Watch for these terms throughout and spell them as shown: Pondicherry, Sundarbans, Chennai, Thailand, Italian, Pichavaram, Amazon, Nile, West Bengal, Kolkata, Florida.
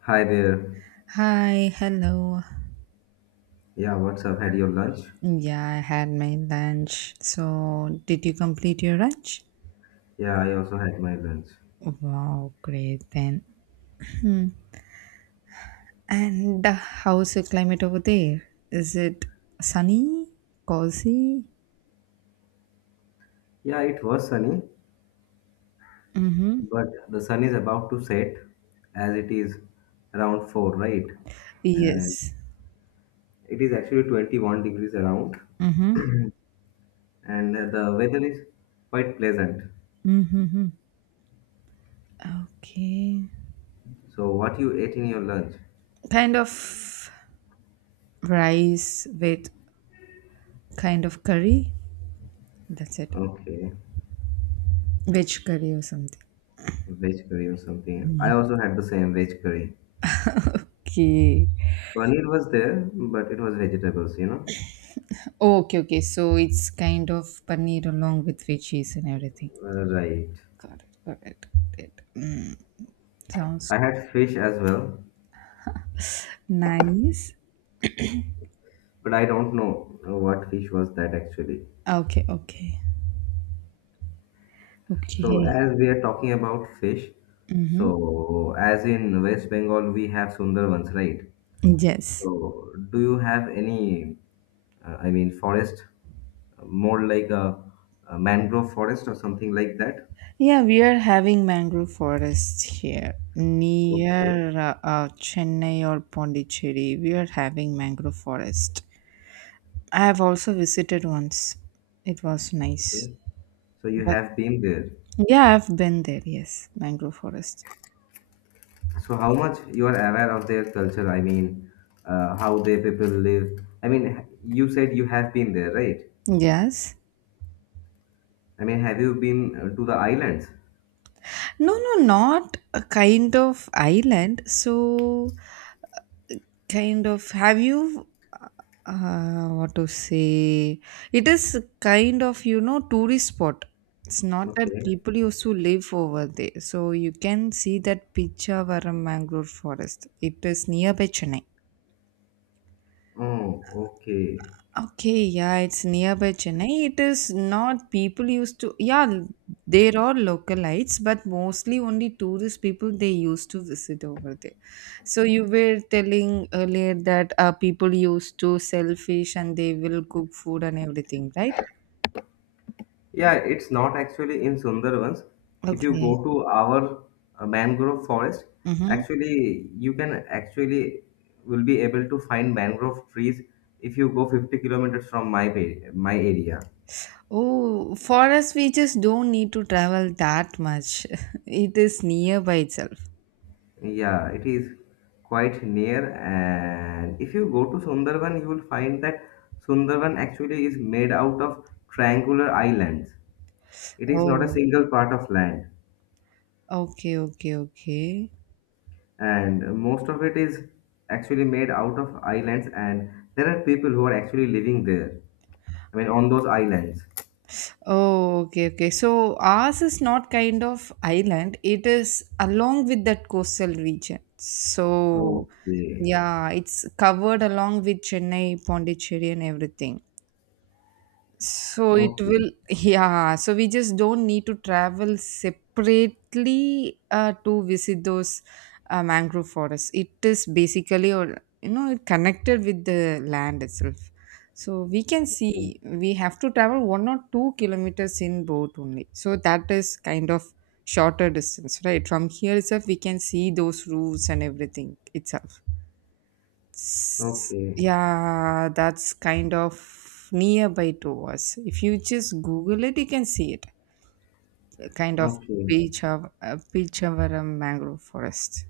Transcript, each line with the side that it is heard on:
left: Hi there.
right: Hi, hello.
left: Yeah, what's up? Had your lunch?
right: Yeah, I had my lunch. So, did you complete your lunch?
left: Yeah, I also had my lunch.
right: Wow, great then. Hmm. And how's the climate over there? Is it sunny? Cozy?
left: Yeah, it was sunny,
right: Mm-hmm.
left: but the sun is about to set as it is around 4, right? And
right: Yes.
left: it is actually 21 degrees around,
right: Mm-hmm.
left: and the weather is quite pleasant.
right: Mm-hmm. Okay.
left: So, what you ate in your lunch?
right: Kind of rice with kind of curry. That's it.
left: Okay,
right: Veg curry or something.
left: veg curry or something. I also had the same veg curry.
right: Okay.
left: Paneer was there, but it was vegetables, you know?
right: Okay, okay. So it's kind of paneer along with veggies and everything.
left: Right.
right: Got it. Got it. Got it. Mm, sounds
left: I had fish as well,
right: nice.
left: but I don't know what fish was that actually.
right: Okay. Okay.
left: So
right: Okay.
left: as we are talking about fish,
right: Mm-hmm.
left: so as in West Bengal we have Sundarbans, right?
right: Yes.
left: So do you have any forest, more like a mangrove forest or something like that?
right: Yeah, we are having mangrove forests here
left: Okay,
right: near Chennai or Pondicherry. We are having mangrove forest. I have also visited once. It was
left: okay.
right: nice.
left: So you
right: But
left: have been there.
right: yeah, I've been there. Yes, mangrove forest.
left: So how much you are aware of their culture? I mean, how their people live. I mean, you said you have been there, right?
right: Yes.
left: I mean, have you been to the islands?
right: No, no, not a kind of island. So kind of have you uh, what to say, it is kind of, you know, tourist spot. It's not that
left: Okay.
right: people used to live over there, so you can see that Pichavaram mangrove forest. It is nearby Chennai.
left: Oh, okay.
right: Okay, yeah, it's nearby Chennai. It is not people used to, yeah, there are localites, but mostly only tourist people they used to visit over there. So you were telling earlier that people used to sell fish and they will cook food and everything, right?
left: Yeah, it's not actually in Sundarbans. If you
right: Okay.
left: go to our mangrove forest,
right: Mm-hmm.
left: actually you can actually will be able to find mangrove trees if you go 50 kilometers from my area.
right: Oh, for us, we just don't need to travel that much. It is nearby itself.
left: Yeah, it is quite near. And if you go to Sundarban, you will find that Sundarban actually is made out of triangular islands. It is not a
right: Oh,
left: single part of land,
right: okay, okay, okay.
left: and most of it is actually made out of islands, and there are people who are actually living there, I mean on those islands.
right: Oh, okay, okay. So ours is not kind of island. It is along with that coastal region. So
left: Okay,
right: yeah, it's covered along with Chennai, Pondicherry, and everything. So it
left: okay,
right: will, yeah. So we just don't need to travel separately to visit those mangrove forests. It is basically, or you know, it connected with the land itself. So we can
left: okay,
right: see we have to travel 1 or 2 kilometers in boat only. So that is kind of shorter distance, right? From here itself, we can see those roofs and everything itself.
left: okay,
right: Yeah, that's kind of nearby to us. If you just Google it, you can see it kind of
left: okay,
right: Pichavaram mangrove forest.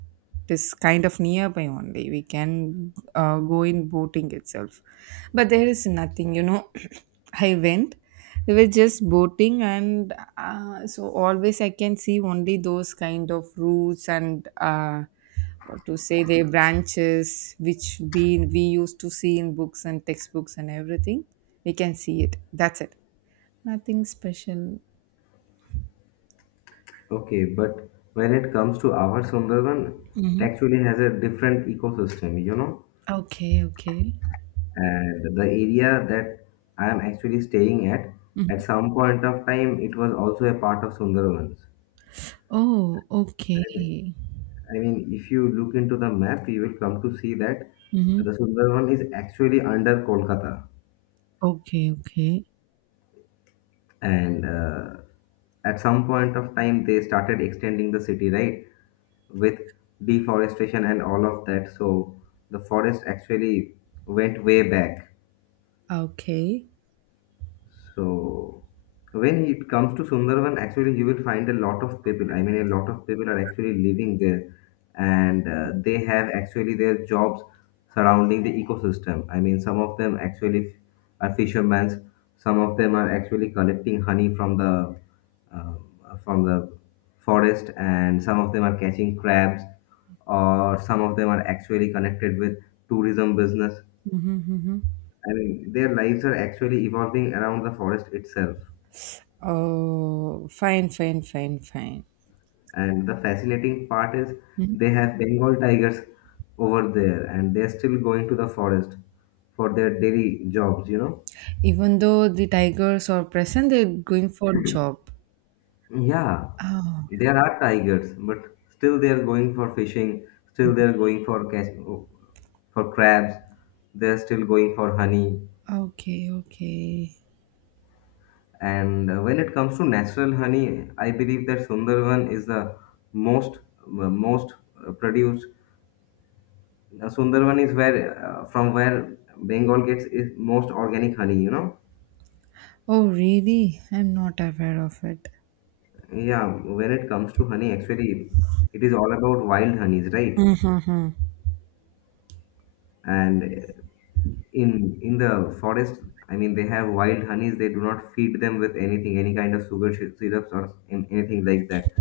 right: It is kind of nearby only. We can go in boating itself. But there is nothing, you know. I went. We were just boating, and so always I can see only those kind of roots and what to say, their branches, which we used to see in books and textbooks and everything. We can see it. That's it. Nothing special.
left: okay. But when it comes to our Sundarban, it
right: Mhm.
left: actually has a different ecosystem, you know.
right: Okay, okay.
left: And the area that I am actually staying at
right: Mhm.
left: some point of time it was also a part of Sundarbans.
right: Oh, okay.
left: I mean, if you look into the map, you will come to see that
right: Hmm.
left: the Sundarban is actually under Kolkata.
right: Okay, okay.
left: And at some point of time, they started extending the city, right? With deforestation and all of that. So the forest actually went way back.
right: Okay.
left: So when it comes to Sundarban, actually you will find a lot of people. I mean, a lot of people are actually living there, and they have actually their jobs surrounding the ecosystem. I mean, some of them actually are fishermen. Some of them are actually collecting honey from the uh, from the forest, and some of them are catching crabs, or some of them are actually connected with tourism business.
right: Mm-hmm, mm-hmm.
left: I mean, their lives are actually evolving around the forest itself.
right: Oh, fine, fine, fine, fine.
left: And the fascinating part is
right: Hmm.
left: they have Bengal tigers over there, and they're still going to the forest for their daily jobs, you know?
right: Even though the tigers are present, they're going for job.
left: Yeah,
right: Oh,
left: there are tigers, but still they are going for fishing, still they are going for catch, for crabs, they are still going for honey.
right: okay, okay.
left: And when it comes to natural honey, I believe that Sundarban is the most most produced Sundarban is where from where Bengal gets its most organic honey, you know.
right: Oh, really? I'm not aware of it.
left: Yeah, when it comes to honey, actually, it is all about wild honeys, right? And in the forest, I mean, they have wild honeys. They do not feed them with anything, any kind of syrups or anything like that.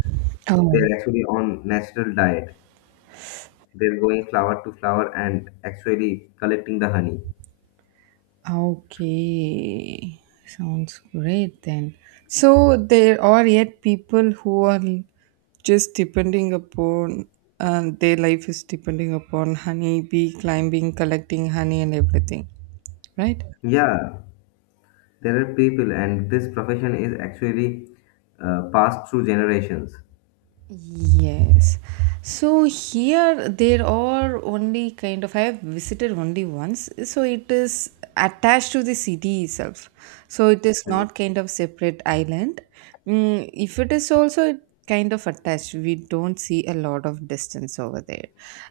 left: They
right: Oh.
left: are actually on natural diet. They're going flower to flower and actually collecting the honey.
right: Ah, okay, sounds great then. So there are yet people who are just depending upon their life is depending upon honey bee climbing, collecting honey and everything, right?
left: Yeah, there are people, and this profession is actually passed through generations.
right: Yes. So here there are only kind of I have visited only once. So it is attached to the city itself. So it is
left: Mhm.
right: not kind of separate island. Mm, if it is also it kind of attached, we don't see a lot of distance over there.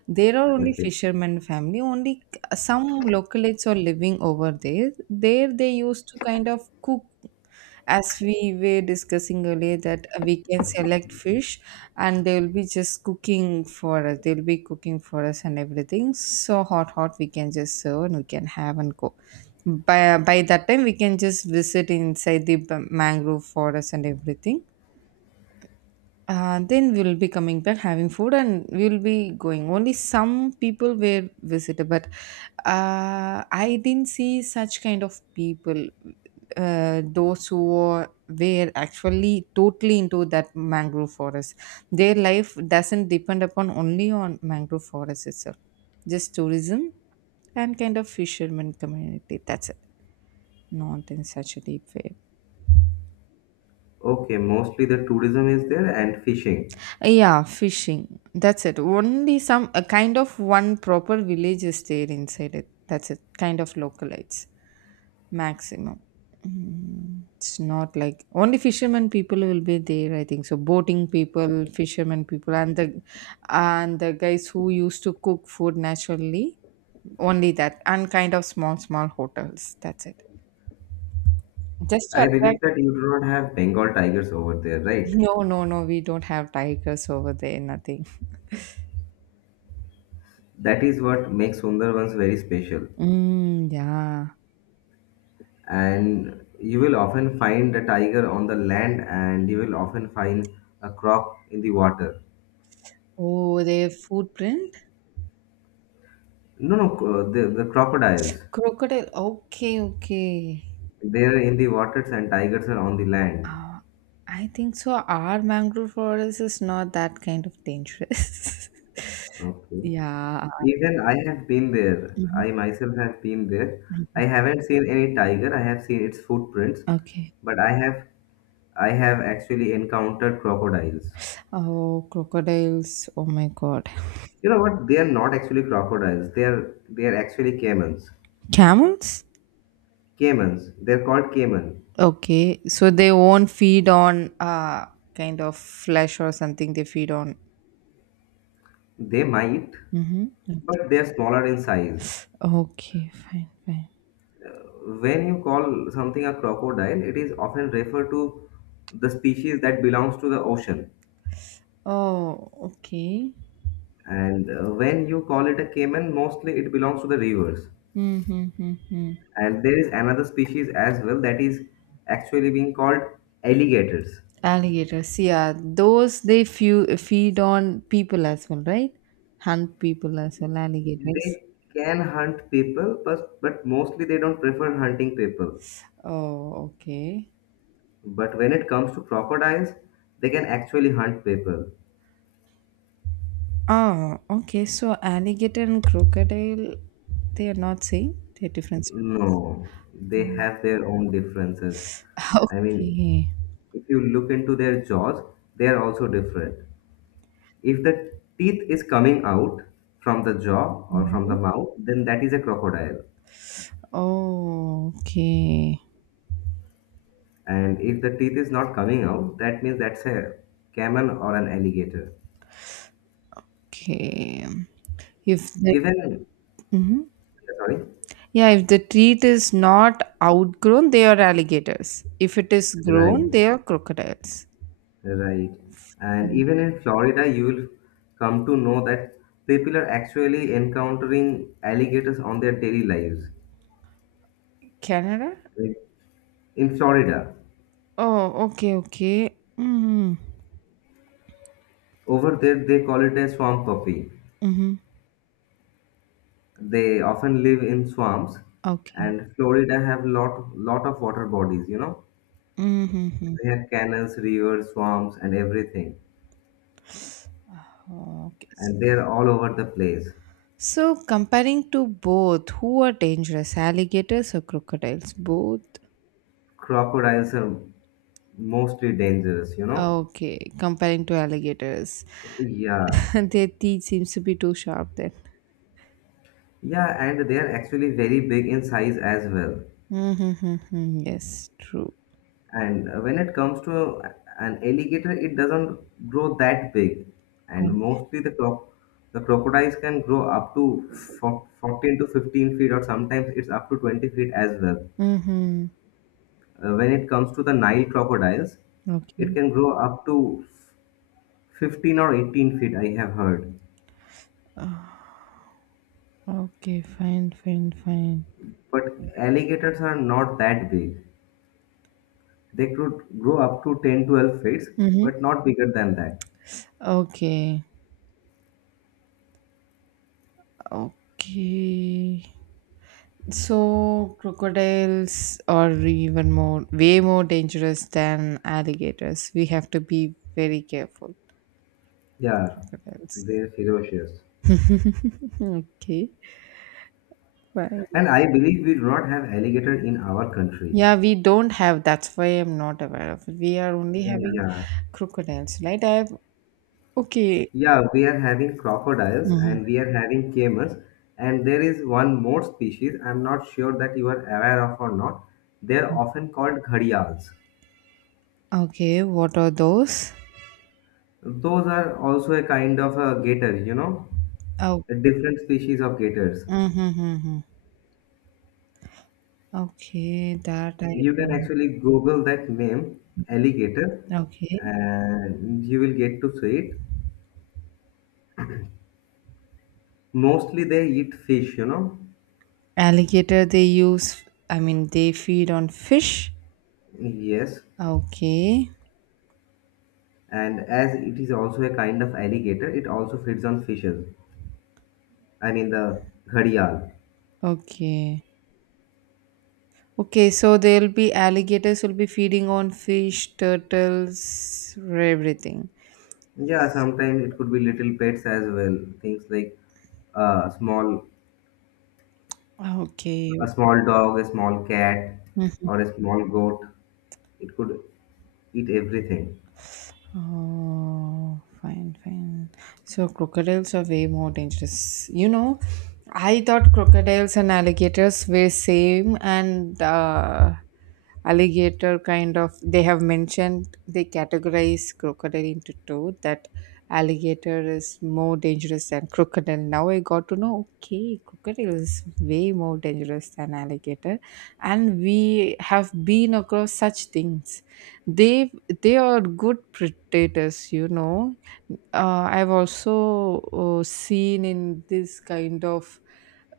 right: There are only
left: Okay.
right: fishermen family. Only some localites are living over there. There they used to kind of cook as we were discussing earlier that we can select fish and they will be just cooking for us. They'll be cooking for us and everything, so hot hot we can just serve and we can have and go. By that time we can just visit inside the mangrove forest and everything. Then we'll be coming back having food and we'll be going. Only some people were visited, but I didn't see such kind of people. Those who were actually totally into that mangrove forest. Their life doesn't depend upon only on mangrove forest itself, just tourism and kind of fisherman community. That's it. Not in such a deep way.
left: Okay, mostly the tourism is there and fishing.
right: Yeah, fishing. That's it. Only some a kind of one proper village is there inside it. That's it. Kind of localites maximum. Mm, it's not like only fishermen people will be there. I think so. Boating people, fishermen people, and the guys who used to cook food naturally. Only that, and kind of small small hotels. That's it. Just to
left: I
right: attract.
left: believe that you do not have Bengal tigers over there, right?
right: No, no, no. We don't have tigers over there. Nothing.
left: That is what makes Sundarbans very special.
right: Mm, yeah.
left: And you will often find a tiger on the land, and you will often find a croc in the water.
right: Oh, their footprint?
left: No, no, the crocodiles.
right: Crocodile. Okay, okay.
left: They are in the waters, and tigers are on the land.
right: Uh, I think so. Our mangrove forest is not that kind of dangerous.
left: Okay.
right: yeah.
left: Even I have been there.
right: Mhm.
left: I myself have been there. I haven't seen any tiger. I have seen its footprints,
right: Okay.
left: but I have actually encountered crocodiles.
right: Oh, crocodiles. Oh my God.
left: You know what? They are not actually crocodiles. They are actually caimans.
right: Camels?
left: Caimans. They're called caiman.
right: Okay. So they won't feed on kind of flesh or something. They feed on.
left: They might,
right: Mm-hmm.
left: but they are smaller in size.
right: Okay, fine, fine.
left: When you call something a crocodile, it is often referred to the species that belongs to the ocean.
right: Oh, okay.
left: And when you call it a caiman, mostly it belongs to the rivers.
right: Mm-hmm, mm-hmm.
left: And there is another species as well that is actually being called alligators.
right: Alligators, yeah, those they few, feed on people as well, right? Hunt people as well, alligators.
left: They can hunt people, but mostly they don't prefer hunting people.
right: Oh, okay.
left: But when it comes to crocodiles, they can actually hunt people.
right: Ah, okay, so alligator and crocodile they are not same, they're different species.
left: No, they have their own differences. I mean,
right: okay.
left: if you look into their jaws, they are also different. If the teeth is coming out from the jaw or from the
right: Mhm.
left: mouth, then that is a crocodile.
right: Oh, okay.
left: And if the teeth is not coming out, that means that's a camel or an alligator.
right: Okay. If the
left: Even,
right: mhm.
left: yeah, sorry,
right: Yeah, if the treat is not outgrown they are alligators, if it is
left: right,
right: grown they are crocodiles.
left: right. And even in Florida, you will come to know that people are actually encountering alligators on their daily lives.
right: Canada.
left: Like, In Florida,
right: Oh, okay, okay. Mhm.
left: over there, they call it a swamp puppy.
right: Mhm.
left: They often live in swamps,
right: Okay.
left: and Florida have lot of water bodies. You know,
right: Mhm.
left: they have canals, rivers, swamps, and everything,
right: Okay.
left: and they are all over the place.
right: So, comparing to both, who are dangerous, alligators or crocodiles? Both.
left: Crocodiles are mostly dangerous. You know,
right: Okay, comparing to alligators.
left: yeah,
right: Their teeth seems to be too sharp then.
left: yeah, and they are actually very big in size as well.
right: Mm-hmm. Yes, true.
left: And when it comes to an alligator, it doesn't grow that big. And mostly the crocodiles can grow up to 14 to 15 feet, or sometimes it's up to 20 feet as well.
right: Mm-hmm.
left: When it comes to the Nile crocodiles,
right: Okay.
left: it can grow up to 15 or 18 feet, I have heard.
right: Ah, okay, fine, fine, fine.
left: But alligators are not that big. They could grow up to 10 12 feet,
right: Mm-hmm.
left: but not bigger than that.
right: Okay. Okay. So crocodiles are even more, way more dangerous than alligators. We have to be very careful.
left: Yeah,
right: Crocodiles.
left: they're ferocious.
right: okay. Fine.
left: And I believe we do not have alligator in our country.
right: Yeah, we don't have. That's why I'm not aware of it. We are only
left: Uh,
right: having
left: Yeah,
right: crocodiles, right? I have. Okay.
left: yeah, we are having crocodiles
right: Mhm.
left: and we are having camels, and there is one more species. I'm not sure that you are aware of or not. They're often called gharials.
right: Okay. What are those?
left: Those are also a kind of a gator, you know,
right: Oh.
left: a different species of gators.
right: Mm-hmm. Okay. That I
left: You can actually Google that name, alligator,
right: Okay.
left: and you will get to see it. Mostly they eat fish, you know.
right: Alligator. They use. I mean, they feed on fish.
left: Yes.
right: Okay.
left: And as it is also a kind of alligator, it also feeds on fishes. I mean the gharial.
right: Okay. Okay, so there'll be alligators will be feeding on fish, turtles, everything.
left: Yeah, sometimes it could be little pets as well, things like a small,
right: Okay.
left: a small dog, a small cat, or a small goat. It could eat everything.
right: Oh, fine, fine. So crocodiles are way more dangerous. You know, I thought crocodiles and alligators were same, and alligator kind of they have mentioned they categorize crocodile into two, that alligator is more dangerous than crocodile. Now I got to know okay, crocodile is way more dangerous than alligator, and we have been across such things. They they are good predators, you know. I've also seen in this kind of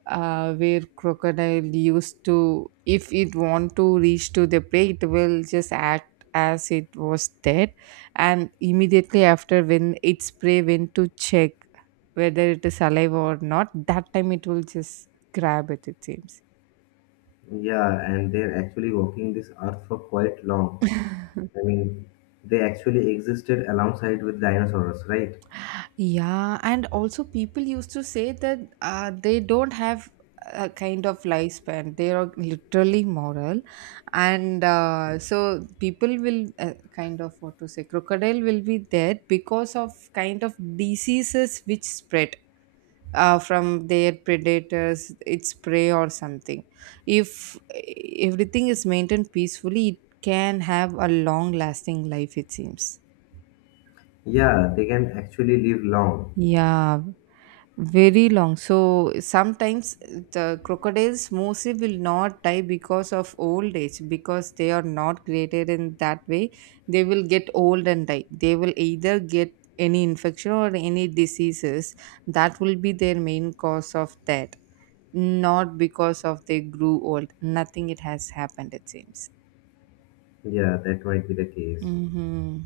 right: where crocodile used to, if it want to reach to the prey, it will just act as it was dead, and immediately after when its prey went to check whether it is alive or not, that time it will just grab it. It seems.
left: Yeah, and they're actually walking this earth for quite long. I mean, they actually existed alongside with dinosaurs, right?
right: Yeah, and also people used to say that they don't have a kind of lifespan. They are literally moral, and so people will kind of what to say, crocodile will be dead because of kind of diseases which spread from their predators, its prey or something. If everything is maintained peacefully, it can have a long-lasting life. It seems.
left: Yeah, they can actually live long.
right: Yeah. Very long. So sometimes the crocodiles mostly will not die because of old age because they are not created in that way. They will get old and die. They will either get any infection or any diseases that will be their main cause of death, not because of they grew old. Nothing it has happened, it seems.
left: Yeah, that might be the case.
right: Mm-hmm.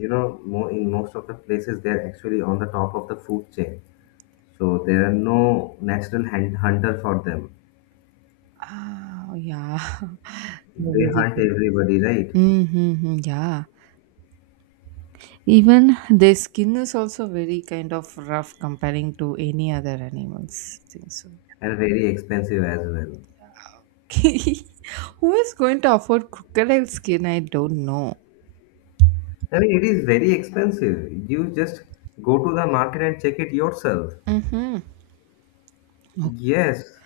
left: You know, mo in most of the places they're actually on the top of the food chain, so there are no natural hunter for them.
right: Ah, yeah. The
left: They hunt
right: vegetarians.
left: everybody, right?
right: Mm-hmm. Yeah. Even their skin is also very kind of rough comparing to any other animals. I think so.
left: And very expensive as well.
right: Who is going to afford crocodile skin? I don't know.
left: I mean, it is very expensive. You just go to the market and check it yourself.
right: Hmm.
left: Yes,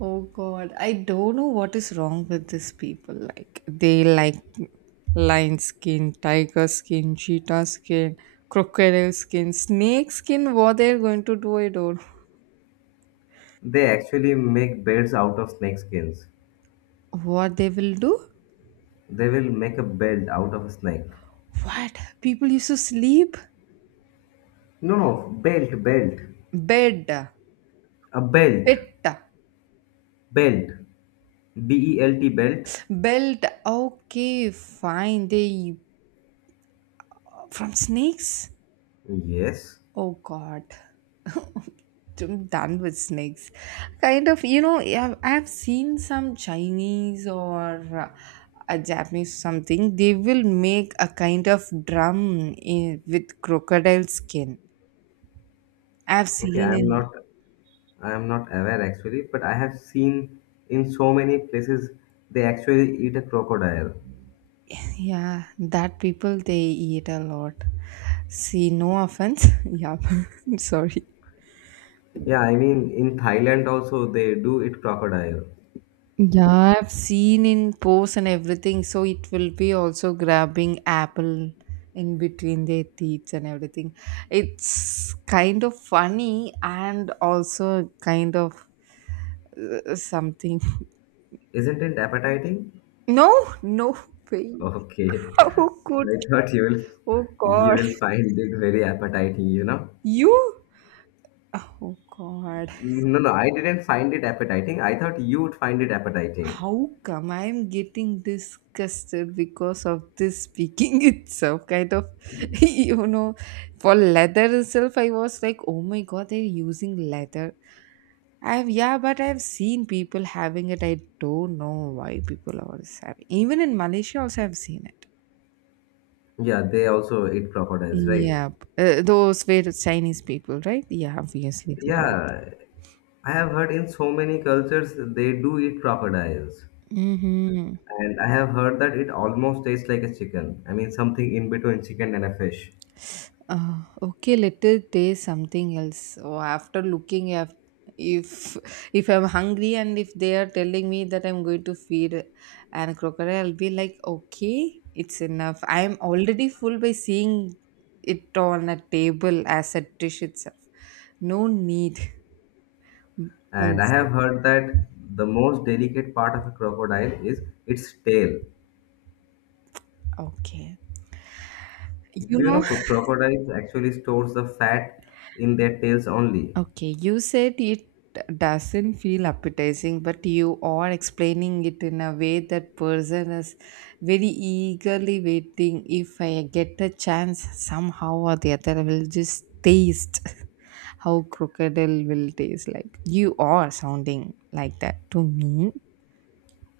right: Oh God, I don't know what is wrong with these people. Like they like lion skin, tiger skin, cheetah skin, crocodile skin, snake skin. What they're going to do, I don't know.
left: they actually make belts out of snake skins.
right: What they will do?
left: They will make a belt out of a snake.
right: What people used to sleep
left: No, no, belt, belt.
right: bed,
left: A belt.
right: pit.
left: Belt. B E L T. Belt.
right: Belt, okay, fine. They from snakes?
left: Yes.
right: Oh god. I'm done with snakes. Kind of, you know, I've seen some Chinese or a Japanese something. They will make a kind of drum in, with crocodile skin. I've
left: Okay,
right: seen in,
left: I am not aware actually, but I have seen in so many places they actually eat a crocodile.
right: yeah, that people they eat a lot. See, no offense. Yeah, I'm sorry.
left: Yeah, I mean in Thailand also they do eat crocodile.
right: Yeah, I've seen in posts and everything. So it will be also grabbing apple in between their teeth and everything. It's kind of funny and also kind of something.
left: Isn't it appetizing?
right: No, no way.
left: Okay.
right: How could?
left: I thought you will,
right: Oh
left: you
right: God,
left: will find it very appetizing, you know?
right: you. Oh God.
left: No, no, I didn't find it appetizing. I thought you would find it appetizing.
right: How come I'm getting disgusted because of this speaking itself? Kind of, you know, for leather itself, I was like, oh my god, they're using leather. I've yeah, but I've seen people having it. I don't know why people are having. Even in Malaysia, also I've seen it.
left: Yeah, they also eat crocodiles, right?
right: Yeah, those were Chinese people, right? Yeah, obviously they will.
left: Yeah, I have heard in so many cultures they do eat crocodiles.
right: Mm-hmm.
left: And I have heard that it almost tastes like a chicken. I mean, something in between chicken and a fish.
right: Okay, let us taste something else. Oh, after looking at if I'm hungry and if they are telling me that I'm going to feed an crocodile, I'll be like, okay, it's enough. I'm already full by seeing it on a table as a dish itself. No need. I'll
left: And I have
right: say,
left: heard that the most delicate part of a crocodile is its tail.
right: okay. You
left: Do you know
right: know,
left: crocodiles actually stores the fat in their tails only?
right: okay, you said it doesn't feel appetizing, but you are explaining it in a way that person is very eagerly waiting. If I get a chance, somehow or the other, I will just taste how crocodile will taste like. You are sounding like that to me.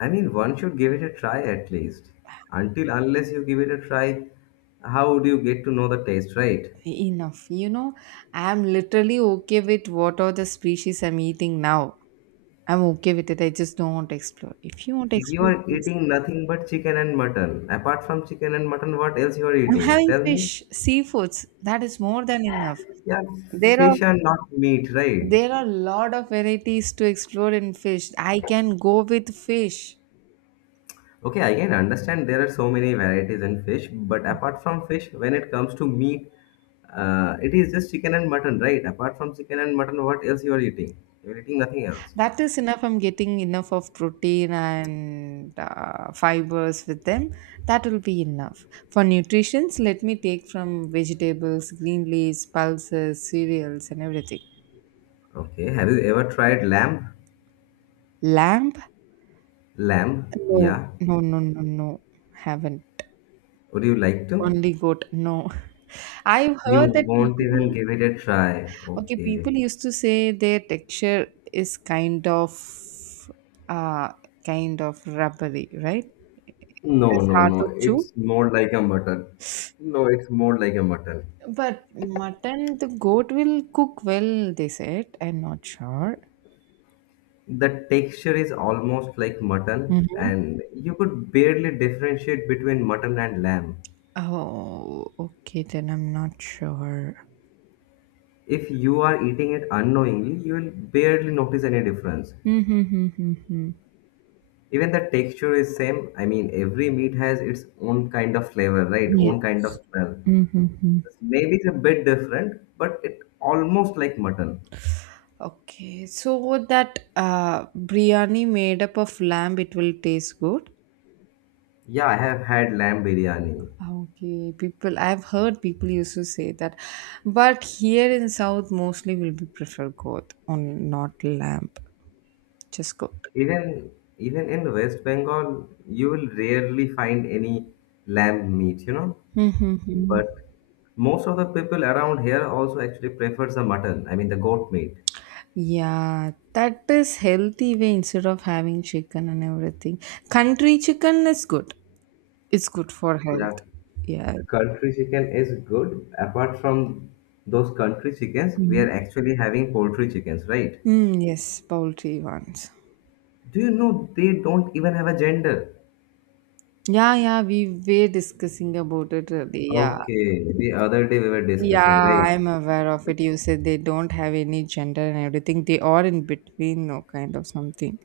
left: I mean, one should give it a try at least. Until unless you give it a try, how would you get to know the taste, right?
right: Enough, I'm literally okay with what are the species I'm eating now. I'm okay with it. I just don't want to explore. If you want to
left: You
right: explore,
left: are
right: please.
left: eating nothing but chicken and mutton. Apart from chicken and mutton, what else you are
right: I'm
left: eating?
right: having
left: Tell me.
right: fish, seafoods. That is more than enough.
left: Yeah,
right: There are
left: fish are not meat, right?
right: there are a lot of varieties to explore in fish. I can go with fish.
left: Okay, I can understand there are so many varieties in fish, but apart from fish, when it comes to meat, it is just chicken and mutton, right? Apart from chicken and mutton, what else you are eating? You are eating nothing else.
right: That is enough. I'm getting enough of protein and fibers with them. That will be enough. For nutritions, let me take from vegetables, green leaves, pulses, cereals, and everything.
left: Okay, have you ever tried lamb?
right: Lamb?
left: Lamb,
right: No,
left: yeah.
right: no, no, no, no. Haven't.
left: Would you like to?
right: Only goat? No. I've
left: You
right: heard that
left: won't even
right: people.
left: give it a try.
right: Okay,
left: Okay.
right: people used to say their texture is uh kind of rubbery, right? It
left: No,
right: is
left: no,
right: hard
left: no.
right: to chew.
left: It's more like a mutton. No, it's more like a mutton.
right: But mutton, the goat will cook well, they said. I'm not sure.
left: The texture is almost like mutton,
right: hmm
left: and you could barely differentiate between mutton and lamb.
right: Oh, okay, then I'm not sure.
left: If you are eating it unknowingly, you will barely notice any difference.
right: Mm-hmm.
left: Even the texture is same. I mean, every meat has its own kind of flavor, right?
right: Yes.
left: Own kind of smell.
right: Mm-hmm.
left: Maybe it's a bit different, but it almost like mutton.
right: Okay, so that biryani made up of lamb, it will taste good.
left: Yeah, I have had lamb biryani.
right: Okay, people, I've heard people used to say that, but here in South, mostly will be prefer goat on not lamb, just goat.
left: Even even in West Bengal, you will rarely find any lamb meat, you know.
right: Mm-hmm.
left: But most of the people around here also actually prefers the mutton, I mean the goat meat.
right: Yeah, that is healthy way instead of having chicken and everything. Country chicken is good. It's good for health.
left: Yeah,
right: Yeah.
left: country chicken is good. Apart from those country chickens, we
right: Mm.
left: are actually having poultry chickens, right?
right: Mm, yes, poultry ones.
left: Do you know they don't even have a gender?
right: Yeah, yeah, we were discussing about it earlier. Yeah,
left: Okay, the other day we were
right: yeah,
left: discussing, right?
right: I'm aware of it. You said they don't have any gender and everything. They are in between, no kind of something.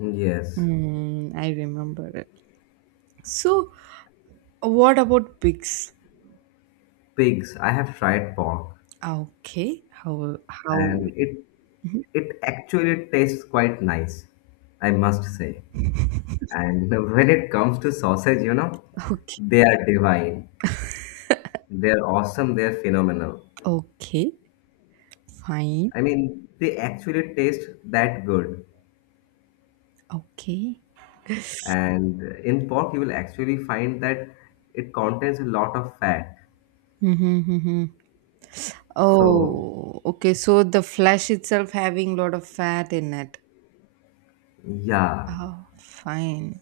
left: Yes,
right: Mm, I remember it. So, what about pigs?
left: pigs. I have tried pork,
right: Okay, how how?
left: and it actually tastes quite nice, I must say. And when it comes to sausage, you know,
right: Okay,
left: they are divine. They're awesome. They're phenomenal.
right: okay, fine.
left: I mean, they actually taste that good.
right: Okay.
left: And in pork, you will actually find that it contains a lot of fat.
right: Mm-hmm, mm-hmm.
left: So,
right: Oh, okay. So the flesh itself having lot of fat in it.
left: yeah.
right: Oh, fine.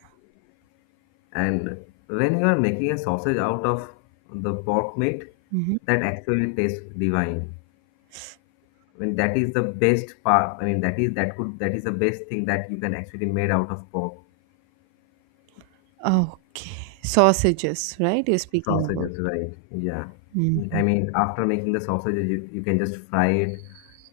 left: And when you are making a sausage out of the pork meat,
right: Mm-hmm.
left: that actually tastes divine. I mean, that is the best part. I mean, that is the best thing that you can actually made out of pork.
right: Okay, sausages, right? You're speaking about.
left: Sausages, right? Yeah.
right: Mm-hmm.
left: I mean, after making the sausages, you can just fry it,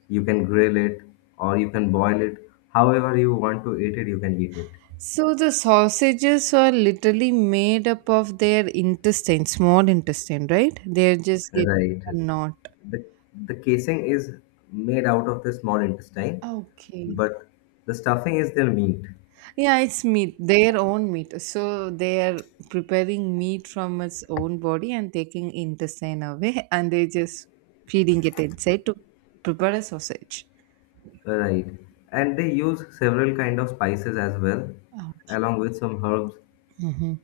left: you can grill it, or you can boil it. However you want to eat it, you can eat it.
right: So the sausages are literally made up of their intestine, small intestine, right? They're just getting
left: Right.
right: a knot.
left: The, the casing is made out of the small intestine,
right: Okay.
left: but the stuffing is their meat.
right: Yeah, it's meat, their own meat. So they are preparing meat from its own body and taking intestine away, and they're just feeding it inside to prepare a sausage.
left: Right. And they use several kind of spices as well,
right: Oh.
left: along with some herbs,
right: Hmm.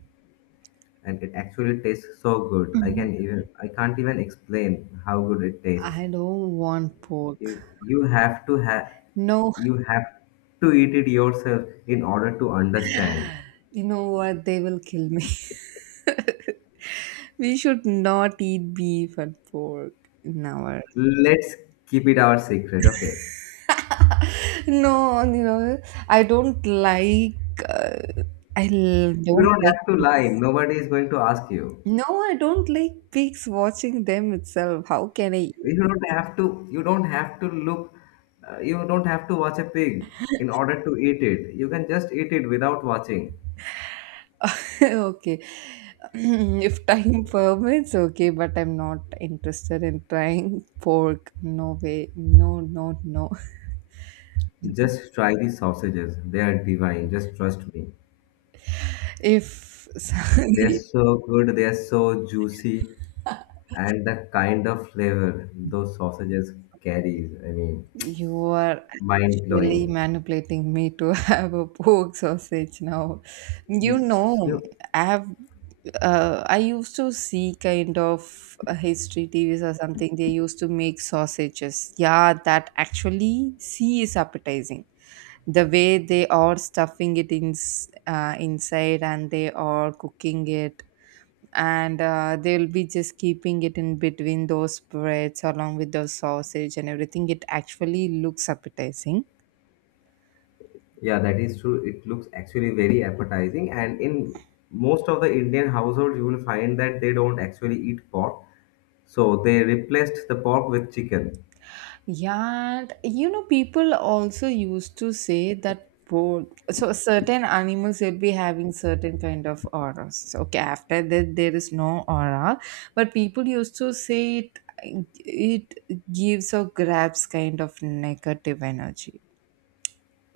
left: and it actually tastes so good. I can't even explain how good it tastes.
right: I don't want pork.
left: You have to have
right: No.
left: you have to eat it yourself in order to understand.
right: You know what? They will kill me. We should not eat beef and pork in our.
left: Let's keep it our secret, okay?
right: No, you know, I don't like. Uh, I l-
left: You
right: don't
left: don't
right: like.
left: have to lie.
right: Pigs.
left: Nobody is going to ask you.
right: No, I don't like pigs. Watching them itself, how can I?
left: You don't have to. You don't have to look. You don't have to watch a pig in order to eat it. You can just eat it without watching.
right: Okay, if time permits, okay, but I'm not interested in trying pork. No way. No, no, no.
left: Just try these sausages. They are divine. Just trust me.
right: If
left: They are so good. They are so juicy. And the kind of flavor those sausages carries, I mean,
right: you are
left: mind
right: actually
left: blowing.
right: manipulating me to have a pork sausage now. You know, I have I used to see kind of history TVs or something. They used to make sausages. Yeah, that actually see is appetizing. The way they are stuffing it in inside and they are cooking it and they'll be just keeping it in between those breads along with the sausage and everything it actually looks appetizing.
left: Yeah, that is true. It looks actually very appetizing. And in most of the Indian households, you will find that they don't actually eat pork. So they replaced the pork with chicken
right: Yeah, and you know people also used to say that both so certain animals will be having certain kind of auras, okay, after that there is no aura, but people used to say it it gives or grabs kind of negative energy.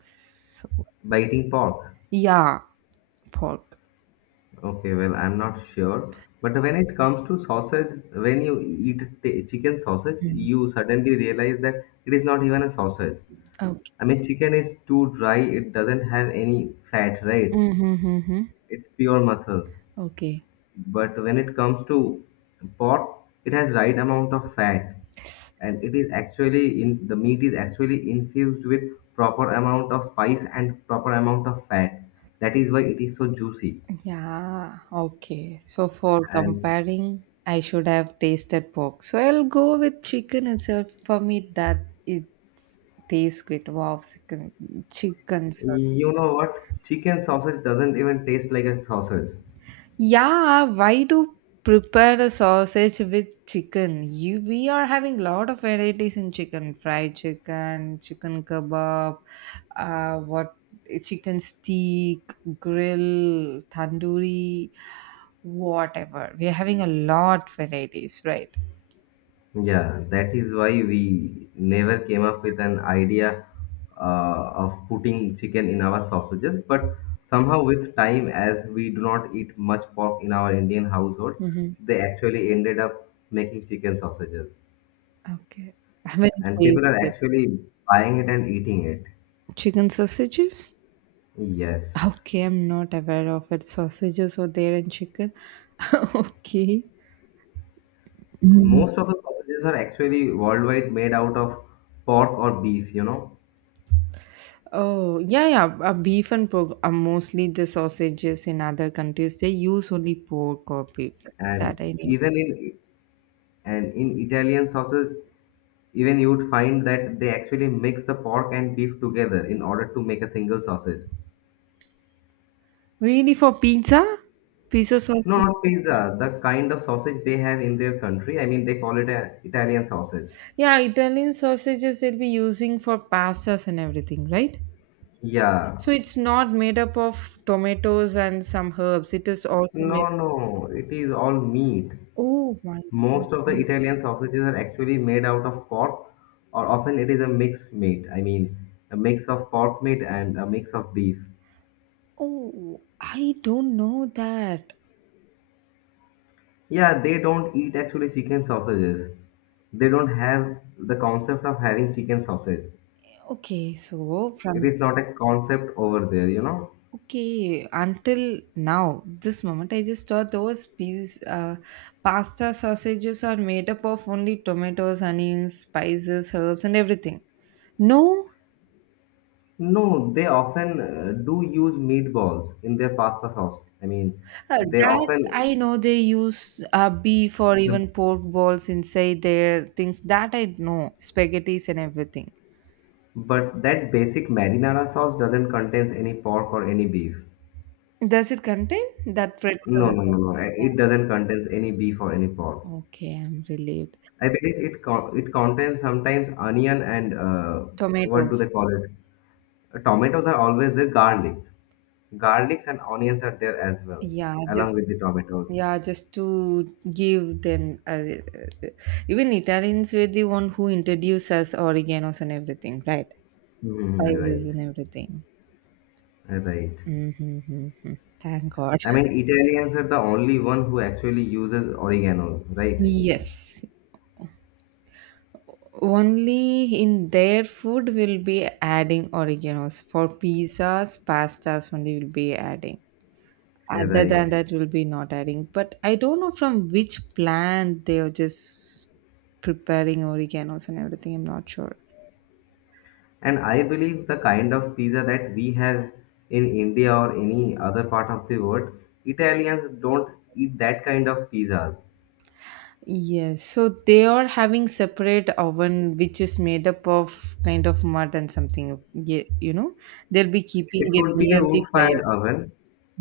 right: So
left: by eating pork.
right: yeah, pork.
left: Okay, well, I'm not sure. But when it comes to sausage, when you eat chicken sausage,
right: Mm.
left: you suddenly realize that it is not even a sausage.
right: Okay.
left: I mean, chicken is too dry, it doesn't have any fat, right?
right: Mm-hmm.
left: It's pure muscles.
right: Okay.
left: But when it comes to pork, it has right amount of fat and it is actually in the meat is actually infused with proper amount of spice and proper amount of fat. That is why it is so juicy.
right: Yeah. Okay. So for
left: And
right: comparing, I should have tasted pork. So I'll go with chicken itself. For me, that it tastes good. Wow, chicken, chicken sauce.
left: you know what? Chicken sausage doesn't even taste like a sausage.
right: Yeah, why do prepare a sausage with chicken? You, we are having lot of varieties in chicken, fried chicken, chicken kebab, what chicken steak, grill, tandoori, whatever. We are having a lot varieties, right?
left: Yeah, that is why we never came up with an idea of putting chicken in our sausages. But somehow, with time, as we do not eat much pork in our Indian household,
right: Mm-hmm.
left: they actually ended up making chicken sausages.
right: Okay, I haven't
left: And people are
right: tasted
left: actually buying it and eating it.
right: chicken sausages.
left: Yes.
right: Okay, I'm not aware of it. Sausages were there in chicken. Okay.
left: Most of the sausages are actually worldwide made out of pork or beef, you know.
right: Oh, yeah, yeah. Beef and pork are mostly the sausages in other countries. They use only pork or beef.
left: And
right: That I know.
left: even in and in Italian sausage, even you would find that they actually mix the pork and beef together in order to make a single sausage.
right: Really, for pizza? Pizza
left: No,
right: sauces?
left: not pizza. The kind of sausage they have in their country. I mean, they call it a Italian sausage.
right: Yeah, Italian sausages they'll be using for pastas and everything, right?
left: Yeah.
right: So it's not made up of tomatoes and some herbs. It is also made
left: No,
right: up.
left: no. It is all meat.
right: Oh, my
left: Most of the
right: goodness.
left: Italian sausages are actually made out of pork, or often it is a mixed meat. I mean, a mix of pork meat and a mix of beef.
right: Oh, I don't know that.
left: Yeah, they don't eat actually chicken sausages. They don't have the concept of having chicken sausage.
right: Okay, so
left: It
right: from.
left: is not a concept over there, you know.
right: Okay, until now, this moment, I just thought those piece, pasta sausages are made up of only tomatoes, onions, spices, herbs, and everything. No,
left: No, they often do use meatballs in their pasta sauce. I mean, they
right: that
left: often
right: I know they use beef or
left: the
right: even pork balls inside their things. That I know, spaghettis and everything.
left: but that basic marinara sauce doesn't contains any pork or any beef.
right: Does it contain that red
left: No,
right: color
left: no, no,
right: sauce?
left: no.
right: Yeah.
left: It doesn't contains any beef or any pork.
right: Okay, I'm relieved.
left: I believe it contains sometimes onion and what do they
right: Tomatoes.
left: call it? Tomatoes are always there. Garlics and onions are there as well,
right: Yeah,
left: along
right: just
left: with the tomatoes.
right: yeah just to give them even Italians were the one who introduced us oreganos and everything, right?
left: Hmm, right.
right: Spices and everything.
left: Right.
right: Mm-hmm. Thank god.
left: I mean, Italians are the only one who actually uses oregano, right?
right: Yes, only in their food will be adding oreganos for pizzas pastas only will be adding, other
left: Right.
right: than that will be not adding, but I don't know from which plant they are just preparing oreganos and everything, I'm not sure.
left: And I believe the kind of pizza that we have in India or any other part of the world, Italians don't eat that kind of pizzas.
right: Yes, so they are having separate oven which is made up of kind of mud and something. Yeah, you know, they'll be keeping
left: It
right: it
left: could be
right: near
left: a
right: the fire.
left: wood-fired oven.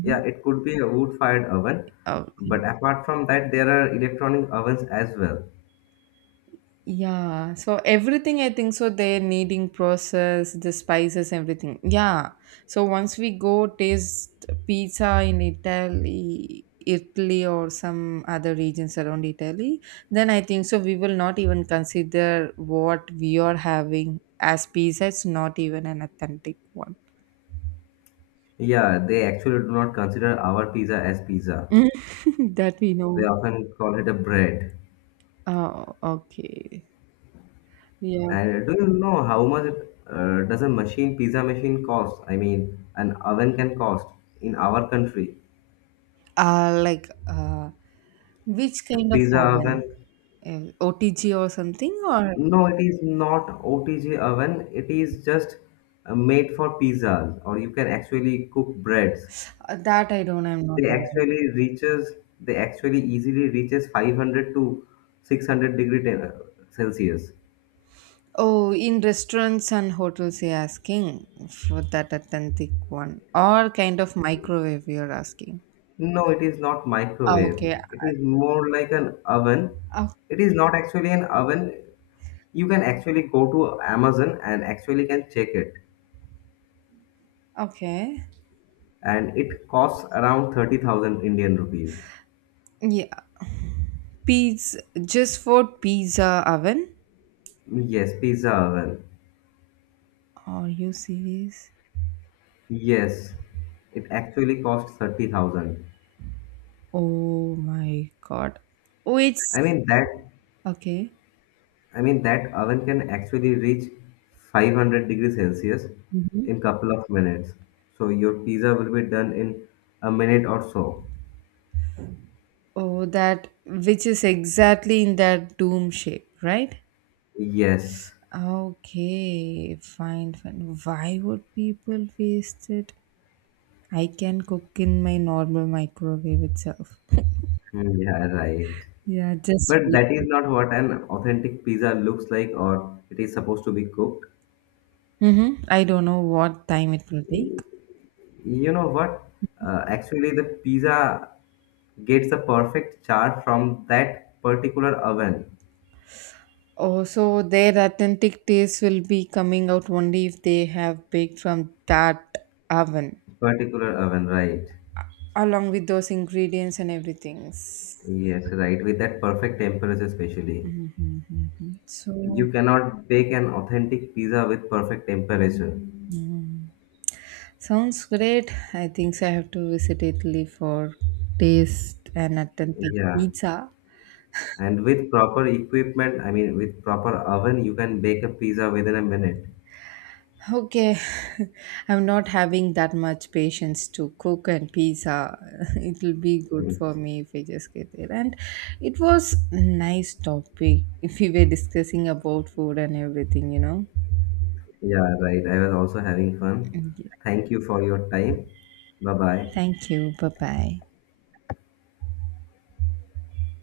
left: Yeah, it could be a wood-fired oven.
right: Oh, yeah.
left: But apart from that, there are electronic ovens as well.
right: Yeah, so everything I think so they're needing process, the spices, everything. Yeah. So once we go taste pizza in Italy, Italy or some other regions around Italy, then I think so we will not even consider what we are having as pizza. It's not even an authentic one.
left: Yeah, they actually do not consider our pizza as pizza.
right: That we
left: They
right: know.
left: often call it a bread.
right: Oh, okay. Yeah.
left: And do you know how much does a machine pizza machine cost? I mean, an oven can cost in our country.
right: Like which
left: A
right: kind of
left: pizza oven?
right: oven? OTG or something, or
left: No, it is not OTG oven. It is just made for pizzas, or you can actually cook breads.
right: that I don't, I'm not
left: They
right: aware of.
left: actually reaches. They actually easily reaches 500 to 600 degree Celsius.
right: Oh, in restaurants and hotels, you're asking for that authentic one, or kind of microwave, you're asking.
left: No, it is not
right: Oh,
left: microwave.
right: okay.
left: It is more like an oven.
right: Oh,
left: It is not actually an oven. You can actually go to Amazon and actually can check it.
right: okay.
left: And it costs around 30,000 Indian rupees.
right: Yeah. Pizza, just for pizza oven.
left: Yes, pizza oven.
right: Are you serious?
left: Yes, it actually costs 30,000.
right: Oh my god. Oh,
left: I
right: it's
left: mean that
right: okay.
left: I mean that oven can actually reach 500 degrees Celsius
right: Mhm.
left: in couple of minutes. So your pizza will be done in a minute or so.
right: Oh, that which is exactly in that dome shape, right?
left: Yes.
right: Okay, fine, fine. Why would people waste it? I can cook in my normal microwave itself.
left: Mm, yeah, right.
right: Yeah, just
left: But
right: wait.
left: that is not what an authentic pizza looks like or it is supposed to be cooked.
right: Mm-hmm. I don't know what time it will take.
left: You know what? Actually, the pizza gets a perfect char from that particular oven.
right: Oh, so their authentic taste will be coming out only if they have baked from that oven,
left: Particular oven, right?
right: along with those ingredients and everything.
left: Yes, right. With that perfect temperature, especially.
right: Mm-hmm, mm-hmm. So,
left: You cannot bake an authentic pizza with perfect temperature.
right: mhm, sounds great. I think so I have to visit Italy for taste and authentic
left: Yeah.
right: pizza.
left: And with proper equipment, I mean, with proper oven, you can bake a pizza within a minute.
right: Okay, I'm not having that much patience to cook and pizza. It'll be good
left: Mm,
right: for me if I just get there. And it was nice topic if we were discussing about food and everything, you know.
left: yeah, right. I was also having fun.
right: Mm, yeah.
left: Thank you for your time. Bye bye.
right: Thank you. Bye bye.